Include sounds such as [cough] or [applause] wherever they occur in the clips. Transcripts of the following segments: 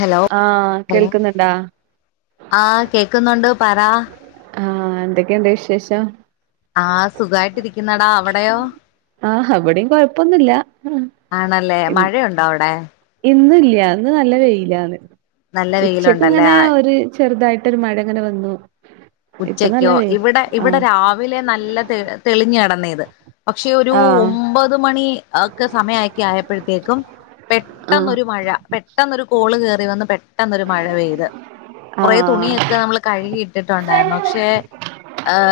Hello ആഹ് hello കേൾക്കുന്നുണ്ടാ ആഹ് കേക്കുന്നുണ്ട് പറ ആഹ് എന്തൊക്കെയുണ്ട് വിശേഷം ആഹ് സുഖായിട്ടിരിക്കുന്നടാ അവിടെയോ ആഹ് ഇവിടെയും കൊഴപ്പൊന്നുല്ല ആഹ് ആണല്ലേ മഴയുണ്ടോ അവിടെ ഇന്നില്ല ഇന്ന് നല്ല വെയിലാണ് നല്ല ഉച്ചക്ക് വെയിലുണ്ടല്ലേ ഇങ്ങനെ ആഹ് ഒരു ചെറുതായിട്ടൊരു മഴങ്ങനെ വന്നു ഇപ്പൊ നല്ല ഉച്ചക്കോ വെയിൽ ഇവിടെ ഇവിടെ ആഹ് രാവിലെ നല്ല തെ തെളിഞ് കെടന്നത് പക്ഷെ ഒരു ആഹ് ഒമ്പത് മണി ഒക്കെ സമയക്കി ആയപ്പോഴത്തേക്കും ആഹ് പെട്ടെന്നൊരു മഴ പെട്ടെന്നരു കോള് കേയറി വന്ന് പെ ട്ടന്നൊരു മഴ പെയ്ത് കുറെ ആഹ് തുണിയൊക്കെ നമ്മൾ കഴുകിയിട്ടിട്ട് ണ്ടായിരുന്നു പക്ഷെ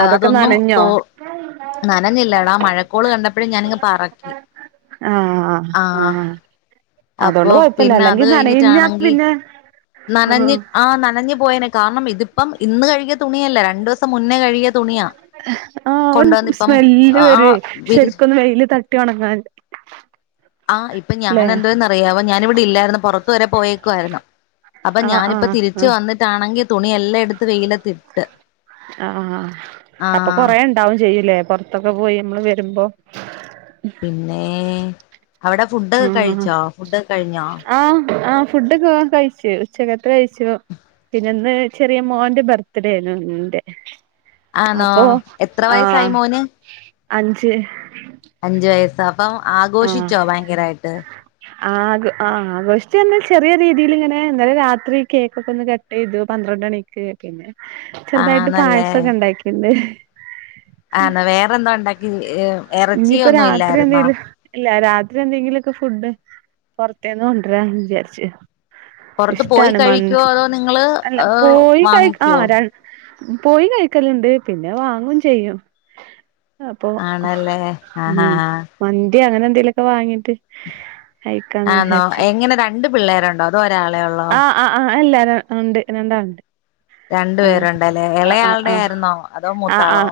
അതൊക്കെ അതൊന്നും നനഞ്ഞോ തോ [unintelligible] നനഞ്ഞില്ലേടാ മഴക്കോള് കണ്ടപ്പോഴു ഞാനിങ് പറക്കി ആഹ് അതുകൊണ്ട് അപ്പൊ കൊഴപ്പല്ല പിന്നെ അത് അല്ലെങ്കി നനഞ്ഞാ കഴിഞ്ഞിട്ടാണെങ്കി പിന്നെ നനഞ്ഞ് ആഹ് നനഞ്ഞു പോയനെ കാരണം ഇതിപ്പം ഇന്ന് കഴി തുണിയല്ല രണ്ടു ദിവസം മുന്നേ കഴിയ തുണിയാ ആഹ് ഒരു കൊണ്ടുവന്ന ഇപ്പം സ്മെല്ല് വരുവേ ആഹ് വി ശരിക്കൊന്ന് വെയില് തട്ടി ഉണങ്ങാൻ ആഹ് ഇപ്പൊ ഞാനെന്തോ ചെയ്തെന്നറിയാവോ ഞാന് ഇവിടെ ഇല്ലായിരുന്നു പുറത്ത് വരെ പോയേക്കുവാരുന്നു അപ്പൊ ആഹ് ഞാനിപ്പൊ ആഹ് തിരിച്ച് ആഹ് വന്നിട്ടാണെങ്കി തുണി എല്ലാം എടുത്ത് വെയിലത്തിട്ട് ആഹ് ആഹ് അപ്പൊ ആഹ് കൊറേ ഉണ്ടാവും ചെയ്യൂലേ പുറത്തൊക്കെ പോയി നമ്മള് വരുമ്പോ പിന്നേ അവിടെ ഫുഡൊക്കെ ആഹ് കഴിച്ചോ ഫുഡൊക്കെ കഴിഞ്ഞോ ആഹ് ആഹ് ഫുഡൊക്കെ കഴിച്ചു ഉച്ചക്കത്തെ കഴിച്ചു പിന്നെ ഇന്ന് ചെറിയ മോന്റെ ബർത്ത്ഡേ ആരുന്നു എന്റെ ആണോ അപ്പൊ എത്ര വയസ്സായി ആഹ് മോന് അഞ്ച് അഞ്ചു വയസ്സോ അപ്പം ആഘോഷിച്ചോ ഭയങ്കരായിട്ട് ആഹ് ആഹ് ആഘോഷിച്ചോന്ന് ചോയിച്ചാചെറിയ രീതീൽ ഇങ്ങനെ ഇന്നലെ രാത്രി കേക്ക് ഒക്കെ ഒന്ന് കട്ട് ഇതു പന്ത്രണ്ട് മണിക്ക് പിന്നെ ചെറുതായിട്ട് ആണല്ലേ പായസം ഒക്കെ ഉണ്ടാക്കിണ്ട് ആന്നോ വേറൊന്നും ഉണ്ടാക്കി ഇറച്ചി ഇനിയിപ്പോ ഒന്നും രാത്രി ഇല്ലായിരുന്നോ എന്തെലും ഇല്ല രാത്രി എന്തെങ്കിലുമൊക്കെ ഫുഡ് പുറത്തേന്ന് കൊണ്ടരാന്ന് വിചാരിച്ചു പുറത്ത് പോയി ഇഷ്ടാണ് മന്ത് കഴിക്കുവോ അതോ നിങ്ങള് അല്ല ഏഹ് പോയി കഴി വാങ്ങിക്കുവോ ആഹ് ര പോയി കഴിക്കലുണ്ട് പിന്നെ വാങ്ങുവേം ചെയ്യും അപ്പൊ ആണല്ലേ ആഹാ ഉം മന്തി അങ്ങനെ എന്തെലുംവൊക്കെ വാങ്ങീട്ട് കഴിക്കാന്ന് ആന്നോ വിചാരിച്ച് എങ്ങനെ രണ്ട് പിള്ളേരുണ്ടോ അതോ ഒരാളെ ഉള്ളോ ആഹ് ആഹ് അല്ല ര ഉണ്ട് രണ്ടാൾ രണ്ടു പേരുണ്ടല്ലേ ആ ഇളയാളുടെ ആ ആയിരുന്നോ അതോ ആ ആ മൂത്താളോ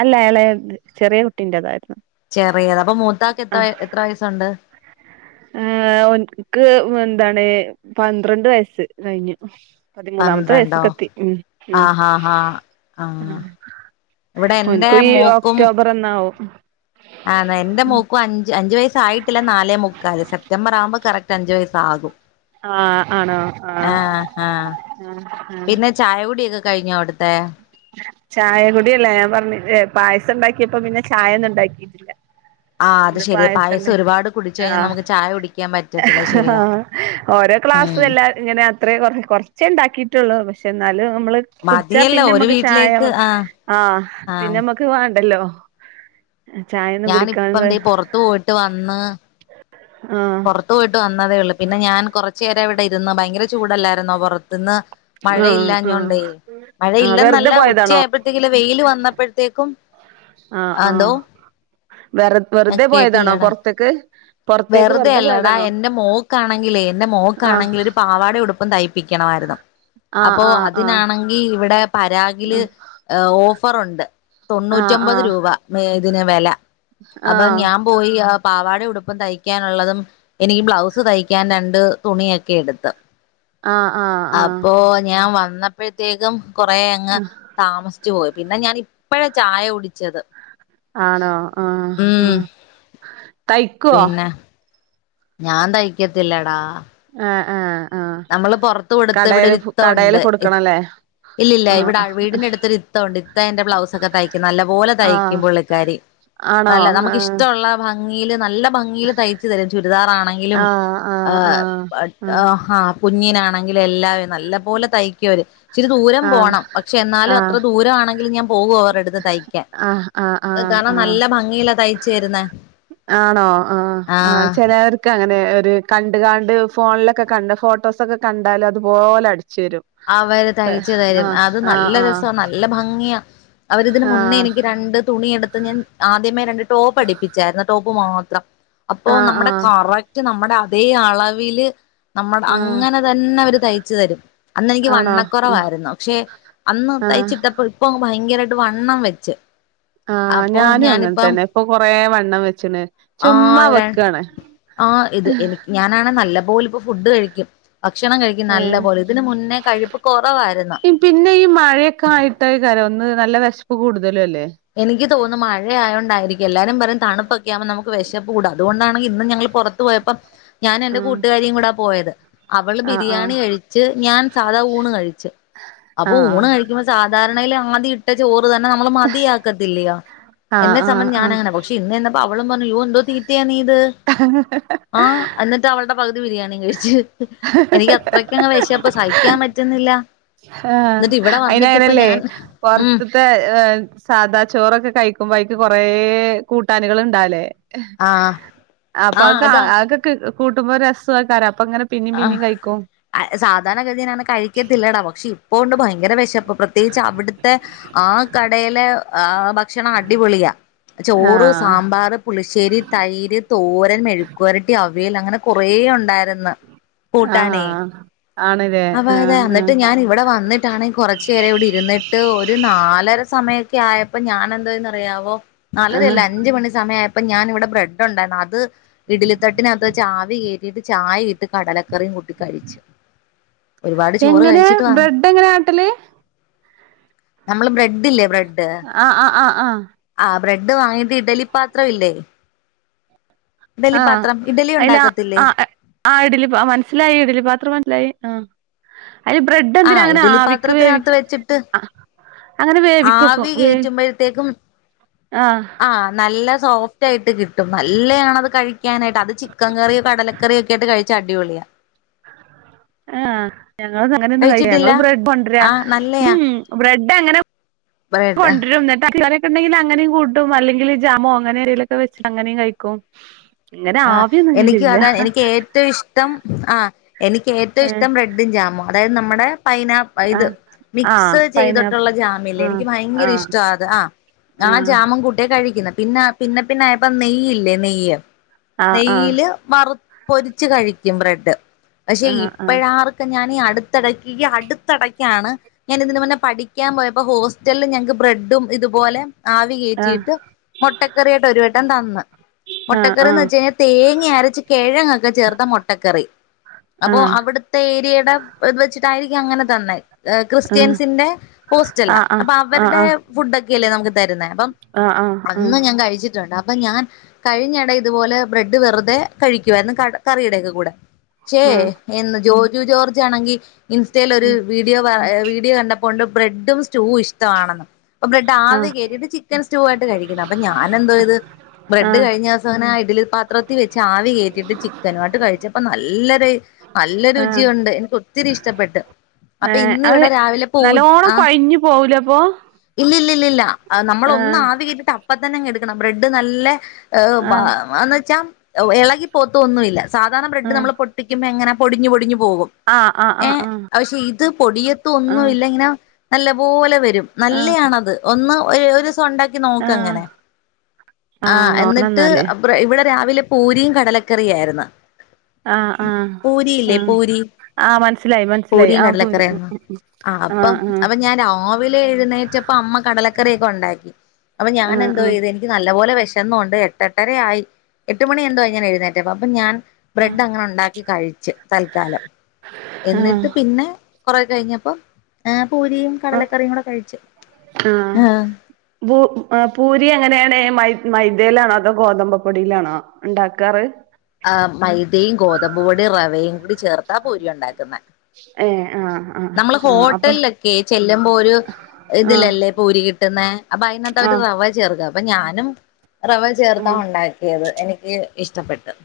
അല്ല ഇളയ ചെറിയ കുട്ടീന്റേതായിരുന്നു ചെറിയത് അപ്പൊ മൂത്താക്ക് എത്ര എത്ര വയസ്സുണ്ട് ആഹ് ഓനക്ക് എന്താണ് പന്ത്രണ്ട് വയസ്സ് കഴിഞ്ഞു പതിമൂന്നാമത്തെ പന്ത്രണ്ടോ വയസക്ക് എത്തി ഉം ഉം ആഹാ ഹാ ആ ഇവിടെ എന്റെ ഓനക്കു ഈ ഒക്ടോബർ ഒന്നാവും ആണോ എന്റെ മോക്കും അഞ്ച് അഞ്ചു വയസായി ട്ടില്ല നാലേ മുക്കാല് സെപ്റ്റംബർ ആകുമ്പോൾ കറക്റ്റ് അഞ്ച് വയസ്സ് ആകും ആഹ് ആഹ് ആഹ് ആഹ് ആഹ് പിന്നെ ചായ കുടിയൊക്കെ കഴിഞ്ഞോ അവിടുത്തെ ചായ കുടിയല്ല ഞാൻ പറഞ്ഞില്ലേ പായസം ഉണ്ടാക്കിയപ്പോ പിന്നെ ചായ ഒന്നും ഉണ്ടാക്കി ഇല്ല ആഹ് അത് ശെരിയാ പായസം ഒരുപാട് കുടിച്ച് കഴിഞ്ഞാൽ ആഹ് നമുക്ക് ചായ കുടിക്കാൻ പറ്റത്തില്ല ശെരിയാ ആഹ് ഓരോ ക്ലാസ് എല്ലാരും ഇങ്ങനെ അത്രേ കൊറച്ചേ ഉണ്ടാക്കിട്ടുള്ളൂ പക്ഷെ എന്നാലും നമ്മള് കുടിച്ചാ മതിയല്ലോ പിന്നെ ഒരു നമ്മക്ക് വി ചായ ആഹ് പിന്നെ നമ്മക്ക് വേണ്ടല്ലോ ചായൊന്നും കുടിക്കാൻ ഞാനിപ്പം ദേ പൊറത്തു പോയിട്ട് വന്ന് ആഹ് പുറത്ത് പോയിട്ട് വന്നതേ ഉള്ളു പിന്നെ ഞാൻ കുറച്ചുനേരം ഇവിടെ ഇരുന്ന് ഭയങ്കര ചൂടല്ലായിരുന്നോ പുറത്തുന്ന് ആഹ് ആഹ് മഴയില്ലാഞ്ഞോണ്ടേ മഴ ആഹ് വെറുതെ ഇല്ലെന്നല്ല പോയതാണോ ഉച്ചയപ്പോഴത്തേക്കില് വെയില് വന്നപ്പോഴത്തേക്കും ആഹ് എന്തോ ആഹ് വെറു ഞാൻ വെറുതെ പോയതാണോ കേട്ടില്ലടാ പൊറത്തേക്ക് പൊറത്തേക്ക് വെറുതെ അല്ലെടാ പോയതാണോ എന്റെ മോക്കാണെങ്കിലേ എൻ്റെ ആഹ് മോക്കിണെങ്കില ഒരു പാവാടേം ഉടു പ്പ് തയ്പ്പിക്കണമായിരുന്നു ആഹ് അപ്പൊ ആഹ് അതിനാണെങ്കിൽ ഇവിടെ പരാഗില് ഓഫറുണ്ട് ആഹ് ആഹ് തൊണ്ണൂറ്റൊമ്പത് ആഹ് രൂപ ഇതിന് വില അപ്പൊ ആഹ് ഞാൻ പോയി ആഹ് പാവാടേം ഉടു പ്പ് തയ്ക്കാനുള്ളതും എനിക്ക് ബ്ലൗസ് തയ്ക്കാൻ രണ്ട് തുണിയൊക്കെ എടുത്ത് ആഹ് ആഹ് ആഹ് അപ്പൊ ഞാൻ വന്നപ്പോഴത്തേക്കും കൊറെ അങ്ങ് താമസിച്ചു പോയി പിന്നെ ഞാൻ ഇപ്പഴാ ചായ കുടിച്ചത് ആണോ ആഹ് ഉം ആഹ് തയ്ക്കുവോ പിന്നെ ഞാൻ തയ്ക്കത്തില്ലെടാ ആഹ് ആഹ് ആഹ് നമ്മള് പൊറത്ത് കൊടുത്ത് ഇവിടെ കടേല് ഒരു കടേല് ഇത്തഉണ്ട് കൊടുക്കണല്ലേ ഇല്ല ഇല്ല ആഹ് ഇവിടെ വീടിന്റെ അടുത്തൊരു ഇത്ത ഉണ്ട് ഇത്ത എന്റെ ബ്ലൗസ് ഒക്കെ തയ്ക്കും നല്ല പോലെ ആഹ് തയ്ക്കും പുള്ളിക്കാരി ആണോ നല്ല നമുക്ക് ആഹ് ഇഷ്ടഉള്ള ഭംഗിയില് നല്ല ഭംഗില് തയ്ച്ചു തരും ചുരിദാറാണെങ്കിലും ആഹ് ആഹ് ആഹ് കുഞ്ഞിനാണെങ്കില്ലും എല്ലാം നല്ല പോലെ തയ്ക്കുവര് ഇിരി ദൂരം ആഹ് പോണം പക്ഷെ ആഹ് എന്നാലും അത്ര ദൂരമാണെങ്കിലും ഞാൻ പോകുവും അവരുടെ അടുത്ത് തയ്ക്കാൻ ആഹ് ആഹ് ആഹ് ആഹ് കാണാൻ ആഹ് നല്ല ഭംഗിയിലാ തയ്യ്ച്ച് തരുന്നേ ആണോ ആ ആ ആഹ് ചിലർ ഒക്കെ അങ്ങനെ ഒരു കണ്ട് കാണ്ട് ഫോണിലൊക്കെ കണ്ട ഫോട്ടോസൊക്കെ കണ്ടാലും അതുപോലെ അടിച്ചു വരും അവര് തയ്ച്ച തരും ആഹ് അത് ആഹ് നല്ല രസ ആഹ് നല്ല ഭംഗിയാ അവരിതിന് മുന്നേ എനിക്ക് രണ്ട് തുണി എടുത്ത് ഞാൻ ആദ്യമേ രണ്ട് ടോപ്പ് അടിപ്പിച്ചായിർന്ന് ടോപ്പ് മാത്രം അപ്പൊ ആഹ് ആഹ് നമ്മുടെ ആഹ് കറ നമ്മുടെ അതേ അളവില് നമ്മുടെ ആഹ് അങ്ങനെ തന്നെ അവര് തഴിച്ച് തരും അന്ന് എനിക്ക് ആണോ ആഹ് വണ്ണക്കുറവായിരുന്നു പക്ഷെ അന്ന് ആഹ് തയ്ച്ചിട്ടപ്പോ ഇപ്പൊ ഭയങ്കരയിട്ട് വണ്ണം വെച്ച് ആഹ അപ്പൊ ഞാനും അങ്ങനെ ഞാനിപ്പം തന്നെ ഇപ്പൊ കൊറെ വണ്ണം വെച്ച്ണ് ആ ചുമ്മാ വെക്കണ് ഞാൻനാണെ നല്ല പോല ഇപ്പോ ഫുഡ് കഴിക്കും ഭക്ഷണം കഴിക്കും നല്ല ഏഹ് പോലെ ഇതിന് മുന്നേ കഴ്പ്പ് കുറവായിരുന്നു പിന്നെ ഈ മഴയൊക്കെ ആയിട്ടായികരം ഒന്ന് നല്ല വെശപ്പ് കൂടുതലും അല്ലേ എനിക്ക് തോന്നും മഴയതൊണ്ടായിരിക്കും എല്ലാരും പറയും തണുപ്പൊക്കെ ആകുമ്പോ നമുക്ക് വിശപ്പൂടും അതുകൊണ്ടാണ് ഇന്ന് ഞങ്ങൾ പോറ പോയപ്പം ഞാൻ എന്റെ ആഹ് കൂട്ടുകാരിം കൂടെ പോയത് അവള് ബിരിയാണി ആഹ് കഴിച്ച് ഞാൻ സാധാ ഊണ് കഴിച്ച് അപ്പൊ ആഹ് ഊണ് കഴിക്കുമ്പോ സാധാരണയിൽ ആദ്യം ഇട്ട ചോറ് തന്നെ നമ്മള് മതിയാ ത്തി ആഹ് എന്നെ സമം ആഹ് ആഹ് ഞാനങ്ങനെ പക്ഷെ ഇന്ന എന്തപ്പ അവളും പറഞ്ഞു യോ എന്തോ തീറ്റയ നീ ഇത് ആഹ ട്ട് അവളുടെ പകുതി ബിരിയാണി കഴിച്ച് എനിക്ക് അത്രക്കങ്ങ് വിശപ്പ് സഹിക്കാൻ പറ്റ്ന്നില്ല ആഹ അയിന് അങ്ങനല്ലേ ഉം പോറത്ത് ത്തെ സാദാ ചോറൊക്കെ കഴിക്കുമ്പോ അയ്ക്ക് കൊറെ കൂട്ടാന്കൾ ഇണ്ടാവുല്ലേ ആഹ് അപ്പ അഹ് ആഹ് ക അതാ അഹ് ക്ക് കൂട്ടുമ്പ ഒരു രസു ആക്കാരം അപ്പൊ അങ്ങനെ പിന്നിം ആഹ് പിന്നിം കഴിക്കും സാധാരണ ഗതിയിനാണ് കഴിക്കത്തില്ലട പക്ഷെ ഇപ്പൊണ്ട് ഭയങ്കര വിശപ്പ് പ്രത്യേകിച്ച് അവിടുത്തെ ആ കടയ്ല് ആ ഭക്ഷണം അടിപൊളിയാ ചോറ് ആഹ് സാമ്പാർ പുളിശ്ശേരി തൈര് തോരൻ മെഴുക്കുരട്ടി അവേൽ അങ്ങനെ കൊറേ ഉണ്ടായിര്ന്ന് കൂട്ടാനെ ആഹ് ആണ്ല്ലേ അവ തെ ആഹ് എന്നിട്ട് ആഹ് ഞാൻ ഇവിടെ വന്നിട്ട് ട്ടണെ കുറച്ച് ചോരെ ഇവിടെ ഇര്ന്നിട്ട് ഒരു നാലര സമയമൊക്കെ ആയപ്പോ ഞാൻ എന്തോന്ന് അറിയാവോ ആഹ് നാലരല്ല അഞ്ച് മണി സമയ അയപ്പോ അപ്പൊ ഞാൻ ഇവിടെ ബ്രെഡ് ഉണ്ടായിന്നു അത് ഇഡല തട്ടിനകത്ത് ആവി കേറ്റിട്ട് ചായ കടലക്കറിയും കൂട്ടി കഴിച്ച് ഒരുപാട് ചോറ് എങ്ങനെ കഴിച്ചിട്ട് ബ്രെഡ് എങ്ങനെ ആട്ടല് നമ്മള് ബ്രെഡ് ഇല്ലേ ബ്രെഡ് ആഹ ആഹ ആഹ ആഹ ബ്രഡ് വാങ്ങീട്ട് ഇഡലി പാത്രംല്ലേ ആഹ ഇഡലി അതിൽ ഉണ്ടാക്കത്തില്ലേ ആ ആ ഇഡിലി മനസ്സിലായി ഇഡിലി പാത്രം മനസ്സിലായി ആഹ അയിന് ബ്രെഡ് ആ എന്തിനാ അങ്ങനെ ആവിക്ക് വേവിക്ക ഇഡലിപ്പാത്രത്തിനകത്ത് വെച്ചിട്ട് അങ്ങനെ വേവിക്കോ ക്കോ മ്മത്തേക്കും ആഹ ആഹ് നല്ല സോഫ്റ്റ് ആയിട്ട് കിട്ടും നല്ലയാണത് കഴി ക്കാനായിട്ട് അത് ചിക്കൻ കറിയോ കടലക്കറിയൊക്കെ ആയ്ട്ട് കഴിച്ചാ അടിപൊളിയാ ആഹ് ഞങ്ങളൊന്നും അങ്ങനൊന്നും കഴിക്കേ കഴിച്ചിട്ടില്ല ഞങ്ങള് ബ്രഡ് കൊണ്ടരാ ആ നല്ലയാ ഉം ബ്രെഡങ്ങനെ ബ്രെഡ് കൊണ്ടരും ന്ന്ട്ട് [unintelligible] റ്റുണ്ടെങ്കില് അങ്ങനേം കൂട്ടും അല്ലങ്കില് ജാമോ അങ്ങനെന്തെലൊക്കെ വെച്ച് അങ്ങനേം കയ്ക്കും ആഹ് എനിക്കും അതാ എനിക്ക് ഏറ്റവും ഇഷ് ഇഷ്ടം ആഹ് എനിക്ക് ഏറ്റവും ഏഹ് ഇഷ്ടം ബ്രെഡും ജാമും അതായത് നമ്മടെ പൈനാപ്പ് അ ഇത് ആഹ് ആഹ് മിക്സ് പൈനാപ്പ് ചെയ്തട്ടൊള്ള ജാമില്ലേ ആഹ് എനിക്ക് ഭയങ്കര ആഹ് ഇഷ്ടാ അത് ആഹ് ആ ജാമും കൂട്ടിയാ കഴിക്കുന്നെ. പിന്നാ പിന്നെ പിന്നെ ആയപ്പ നെയ്യില്ലേ നെയ്യ് ആഹ് ആഹ് നെയ്യ്ല് വറു പൊരിച്ച് കഴിക്കും ബ്രെഡ്. പക്ഷെ ആഹ് ഇപ്പഴാറ് ക്ക ഞാനീ അടുത്തെടക്ക് ഈ അടുത്തെടക്കാണ് ഞാൻ ഇതിന് മുന്നെ പഠിക്കാൻ പോയപ്പോ ഹോസ്റ്റലില് ഞങ്ങക്ക് ബ്രെഡും ഇതുപോലെ ആവി ആഹ് ആഹ് കേറ്റീട്ട് മൊട്ടക്കറിയായിട്ട് ഒരു വട്ടം തന്ന്. ആഹ് ആഹ് മൊട്ടക്കറീന്ന് വെ ആഹ് ഇതിനെ തേങ്ങ അരച്ച് കെഴങ്ങൊക്ക ചേർത്ത മൊട്ടക്കറി അപ്പൊ ആഹ് അവിടുത്തെ ഏരിയയുടെ ഇത് വെച്ചിട്ടായിരിക്കാം അങ്ങന തന്നെ എഹ് ആഹ് ക്രിസ്ത്യൻസിന്റെ ഹോസ്റ്റലാ ആഹ് അപ്പ ആഹ് ആഹ് ആഹ് അവരുടെ ആഹ് ഫുഡ് ഒക്കെ അല്ലേ നമുക്ക് തരുന്നേ അപ്പം ആഹ് ആഹ് അന്ന് ഞാൻ കഴിച്ചിട്ടൊണ്ട്. അപ്പം ഞാൻ കഴിഞ്ഞ എടേ ഇതുപോലെ ബ്രെഡ് വെറുതെ കഴിക്കുവാരുന്നു കട കറിയുടെ ഒക്കെ കൂടെ ക്ഷേ ആഹ് ഇന്ന് ജോജു ജോർജാണെങ്കി ഇൻസ്‌റ്റേലൊരു ഉം വീ വീഡിയോ വ എ വീഡിയോ കണ്ടപ്പോണ്ട് ബ്രെഡും സ്റ്റൂഉം ഇഷ്ടമാണെന്ന് ഒ ബ്രെഡ് ആഹ് ആവി കേറ്റിട്ട് ചിക്കൻ സ്റ്റൂവായിട്ട് കഴിക്കുന്ന അപ്പം ഞാനെന്തെയ്ത് ബ്രഡ് ആഹ് കഴിഞ്ഞാ ഇത് അങ്ങനാ ഇഡ്ഡലി പാത്രത്തി വെച്ച് ആവി കേറ്റിട്ട് ചിക്കനു ആട്ട് കഴിച്ചപ്പ നല്ലര് നല്ല രുചി ആഹ് ഒണ്ട് എനിക്ക് ഒത്തിരി ഇഷ്ടപ്പെട്ട് അപ്പ ഏഹ് ഇന്ന് അത് ഇവിടെ രാവിലെ പൂ നല്ലോണം ആഹ് കൊഴഞ്ഞു പോവൂലേ അപ്പൊ ഇല്ല ഇല്ല ല്ല ല്ല അത് നമ്മളൊന്ന് ആഹ് ആവി കേറ്റിട്ട് അപ്പ തന്നെ അങ്ങ് എടുക്കണം ബ്രെഡ് നല്ല ഏഹ് ബ ആഹ് വാന്ന് വെച്ചാ എഹ് എളകി പോവൊത്തൊന്നു ഇല്ല. സാധാരണ ബ്രെഡ് ആഹ് നമ്മള് പൊട്ട് ട്ടിക്ക്മ്പ എങ്ങന പൊടിഞ്ഞു പൊടിഞ്ഞു പോകും ആഹ് ആഹ് ഏഹ് ആഹ് പക്ഷെ ഇത് പൊടിയത്തൊന്നും ആഹ് ഇല്ല ഇങ്ങന നല്ല പോലെ വരും ആഹ് നല്ലെയാണത് ഒന്ന് ഒരു ഒരുസം ഒണ്ടാ ക്കി ആഹ് ആഹ് നോക്കങ്ങനെ ആഹ് നോക്കണം എന്നിട്ട് എന്നാല് അപ് പ്രെ ഇവിട രാവിലെ പൂരിയും കടലക്കറിയാര്ന്ന് ആഹ് ആഹ് പൂരി ഇല്ലേ ആഹ് പൂരി ആഹ് മനസ്സിലായി മനസ്സിലായി പൂരിയും ആഹ് പൂരി കടലക്കറി ആരുന്നോ ആഹ് അപ്പം അപ്പ ഞാനോ രാവിലെ എഴുന്നേറ്റപ്പ അമ്മ കടലക്കറിയൊക്കെ ഒണ്ടാക്കി. അപ്പൊ ഞാന് ആഹ് എന്തോ ആഹ് ചെയ്ത് എനിക്ക് എനിക്ക് നല്ല പോലെ വെശന്നോണ്ട് എട്ട് എട്ടരയായി എട്ട് മണി എന്തോ ആയി ഞാൻ എഴുന്നേറ്റപ്പൊ. അപ്പ ഞാൻ ആഹ് ബ്രെഡ് അങ്ങനെ ഒണ്ടാക്കി കഴിച്ച് തൽക്കാലം. എന്നിട്ട് ആഹ് പിന്നെ കൊറേ കഴിഞ്ഞപ്പോ ഏഹ് പൂരിയും കടലക്കറിയും കൂടെ കഴിച്ച് ഏഹ് ബൂ ആഹ് പൂരി എങ്ങനെയാണ് മൈദ് മൈദയിലാണോ അതോ ഗോതമ്പ് പ്പൊടിയിലാണോ ഉണ്ടാക്കാറ് ആഹ് മൈദയും ഗോതമ്പ് പൊടി റവയും കൂടി ചേർത്താ പൂരി ഒണ്ടാക്കുന്ന ഏഹ് ആഹ് ആഹ് നമ്മള് ആഹ് അപ്പൊ ഹോട്ടലിലൊക്കെ ചെല്ലുമ്പോ ഒരു ആഹ് ഇതിലല്ലേ പൂരി കിട്ടുന്നേ അപ്പൊ അതിനകത്ത് അവര് ആഹ് റവ ചേർക്കാം അപ്പൊ ഞാനും റവ ചേർത്താ ആഹ് ഒണ്ടാക്കിയത് എനിക്ക് ഇഷ്ടപ്പെട്ട് അത്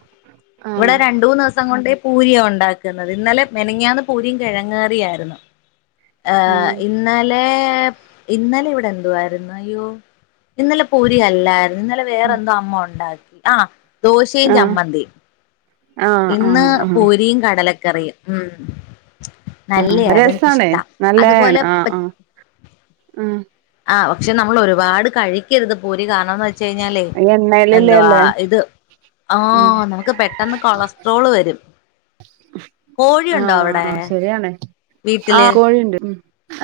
ഇവടെ ആഹ് രണ്ടൂന്ന് ദെവസം കൊണ്ട് പൂരിയാ ഒണ്ടാക്കുന്നത് ഇന്നലെ മെനഞ്ഞാന്ന് പൂരിയും കെഴങ്ങ് കറീം ആര്ന്ന് ര്ന്നു ആഹ് ഇന്നലെ ഇന്നലെ ഇവിടെ എന്തുവാരുന്നു അയ്യോ ഇന്നലെ പൂരി അല്ലാരുന്നു ഇന്നലെ വേറെ എന്തോ അമ്മ ഒണ്ടാക്കി ആഹ് ദോശേം ചമ്മന്തിയും. ആഹ് ഇന്ന് ആഹ് ആഹ് പൂരിയും കടലക്കറിയും ഉം ഇല്ലേ ആഹ് രസാണ് അതെനിക്കിഷ്ടാ നല്ലയാണ് അതുപോലെ ആഹ് പ ആഹ് ആഹ് ആഹ് പക്ഷേ നമ്മള് ഒരുപാട് കഴിക്കരുത് പൂരി. കാരണംന്ന് വെ വെച്ച് യിഞ്ഞാലേയ് എണ്ണയിലല്ലേ എന്തുവാ ഉള്ളെ ഇത് ഉം ആഹ് നമുക്ക് പെ ട്ടെന്ന് കൊളസ്ട്രോള് വരും. കോഴി യുണ്ടോവിടെ രാണ്. ആഹ് കോഴിണ്ട്. ഉം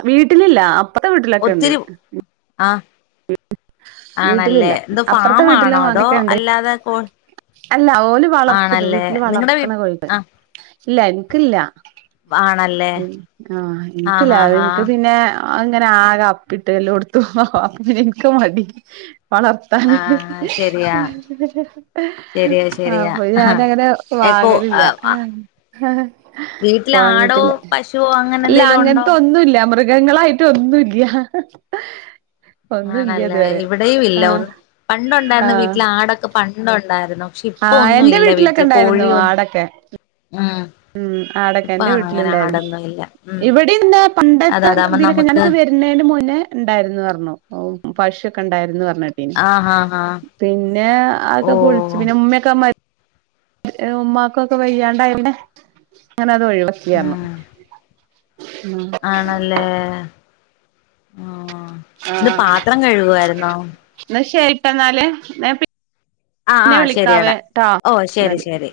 വീട്ടിലില്ല അപ്പറത്തെ വീട്ടിലൊക്കെണ്ട് ഒത്തിരി ആഹ് വീട്ടിലില്ല ആണല്ലേ. ന്ത് അപ്പറത്തെ ഫാമാണോ വീട്ടിലും അതോ അങ്ങനൊക്കെ ഉണ്ട് അല്ലാതെ കോ അല്ല ഓല് വളർത്ത്ത്. ആണല്ലേ വീട്ട്ല് നിങ്ങടെ വീ വളർത്ത്ണെ കോഴിണ്ട്. ആഹ് ഇല്ല ഇൻക്ക്ല്ലാ. ആണല്ലേ ഉം. ആഹ് ആഹ് എനിക്കല്ലാ അഹ് ആഹ് ൻക്ക് ആഹ് പിന്നേ ആ അങ്ങനെ ആകെ അപ്പിട്ട് എല്ലോട്ത്തും. പ്പ ങ്ങനെ ൻക് മടി വളർ ത്താന്. ആഹ് ശരിയാ ശരിയാ ആഹ് ശരിയാ അപ്പൊ ഞാനങ്ങനെ എക്കോ വാങ്ങല് ല്ലാ. ഏഹ് വീട്ടില് ആടോ വാങ്ങിട്ടില്ല. പശുവോ അങ്ങ ഇല്ലാ. അങ്ങൻത്തൊന്നുല്ല. മൃഗങ്ങളായിട്ട് ഒന്നുല്ല്യാ. ആണല്ലേ ഇവടെയു ഇല്ല. ഒന്ന് പണ്ടുണ്ടായിരുന്നു ആഹ് വീട്ടില് ആടൊക്കെ പണ്ടുണ്ടായിരുന്നു പക്ഷെ ഇപ്പൊ ആഹ് ഒന്നും എന്റെ ഇല്ല വീട്ടിലൊക്കെ വീട്ടില്. കോഴിയോ ഉം. ഉം ആടൊക്കെ ഇപ്പൊ എന്റെ അങ്ങനെ വീട്ടില്ണ്ടായിരുന്നു. ആടൊന്നും ഇല്ല ഉം ഇവടീം ണ്ട് അത പണ്ടത്തെ അതാവുമ്പോ തിലൊക്കെ നമുക്ക് ഞാനൊക്കെ വരൂ ന്നേന് മുന്നേ ണ്ടായിര്ന്ന് അർണു. പശൊക്കെ ണ്ടായിര്ന്ന് പർഞ്ഞേ ട്ടീനി. ആഹ് ആഹ് ആഹ് പിന്നെ അത് ഓ പൊൾച്ച് പിന്നെ ഉമ്മയൊക്കെ മ ഏഹ് ഉമ്മാകൊക്കെ വയ്യാണ്ടായി. പിന്നെ അങ്ങനെ അത് ഒഴിവാക്കീ അർഞ്ഞു. ഉം ആഹ് ആണല്ലേ. ആഹ് എന്ത് പാത്രം കഴുകുവായിരുന്നോ? ന്ന ശരിട്ട ന്നാല്. ന്ന ഞാൻ ആഹ് പിന്നെ ആഹ് വിളിക്കാവേ ശരിയടാ ട്ടൊ ഓ ശരി ന്നാല് ശരി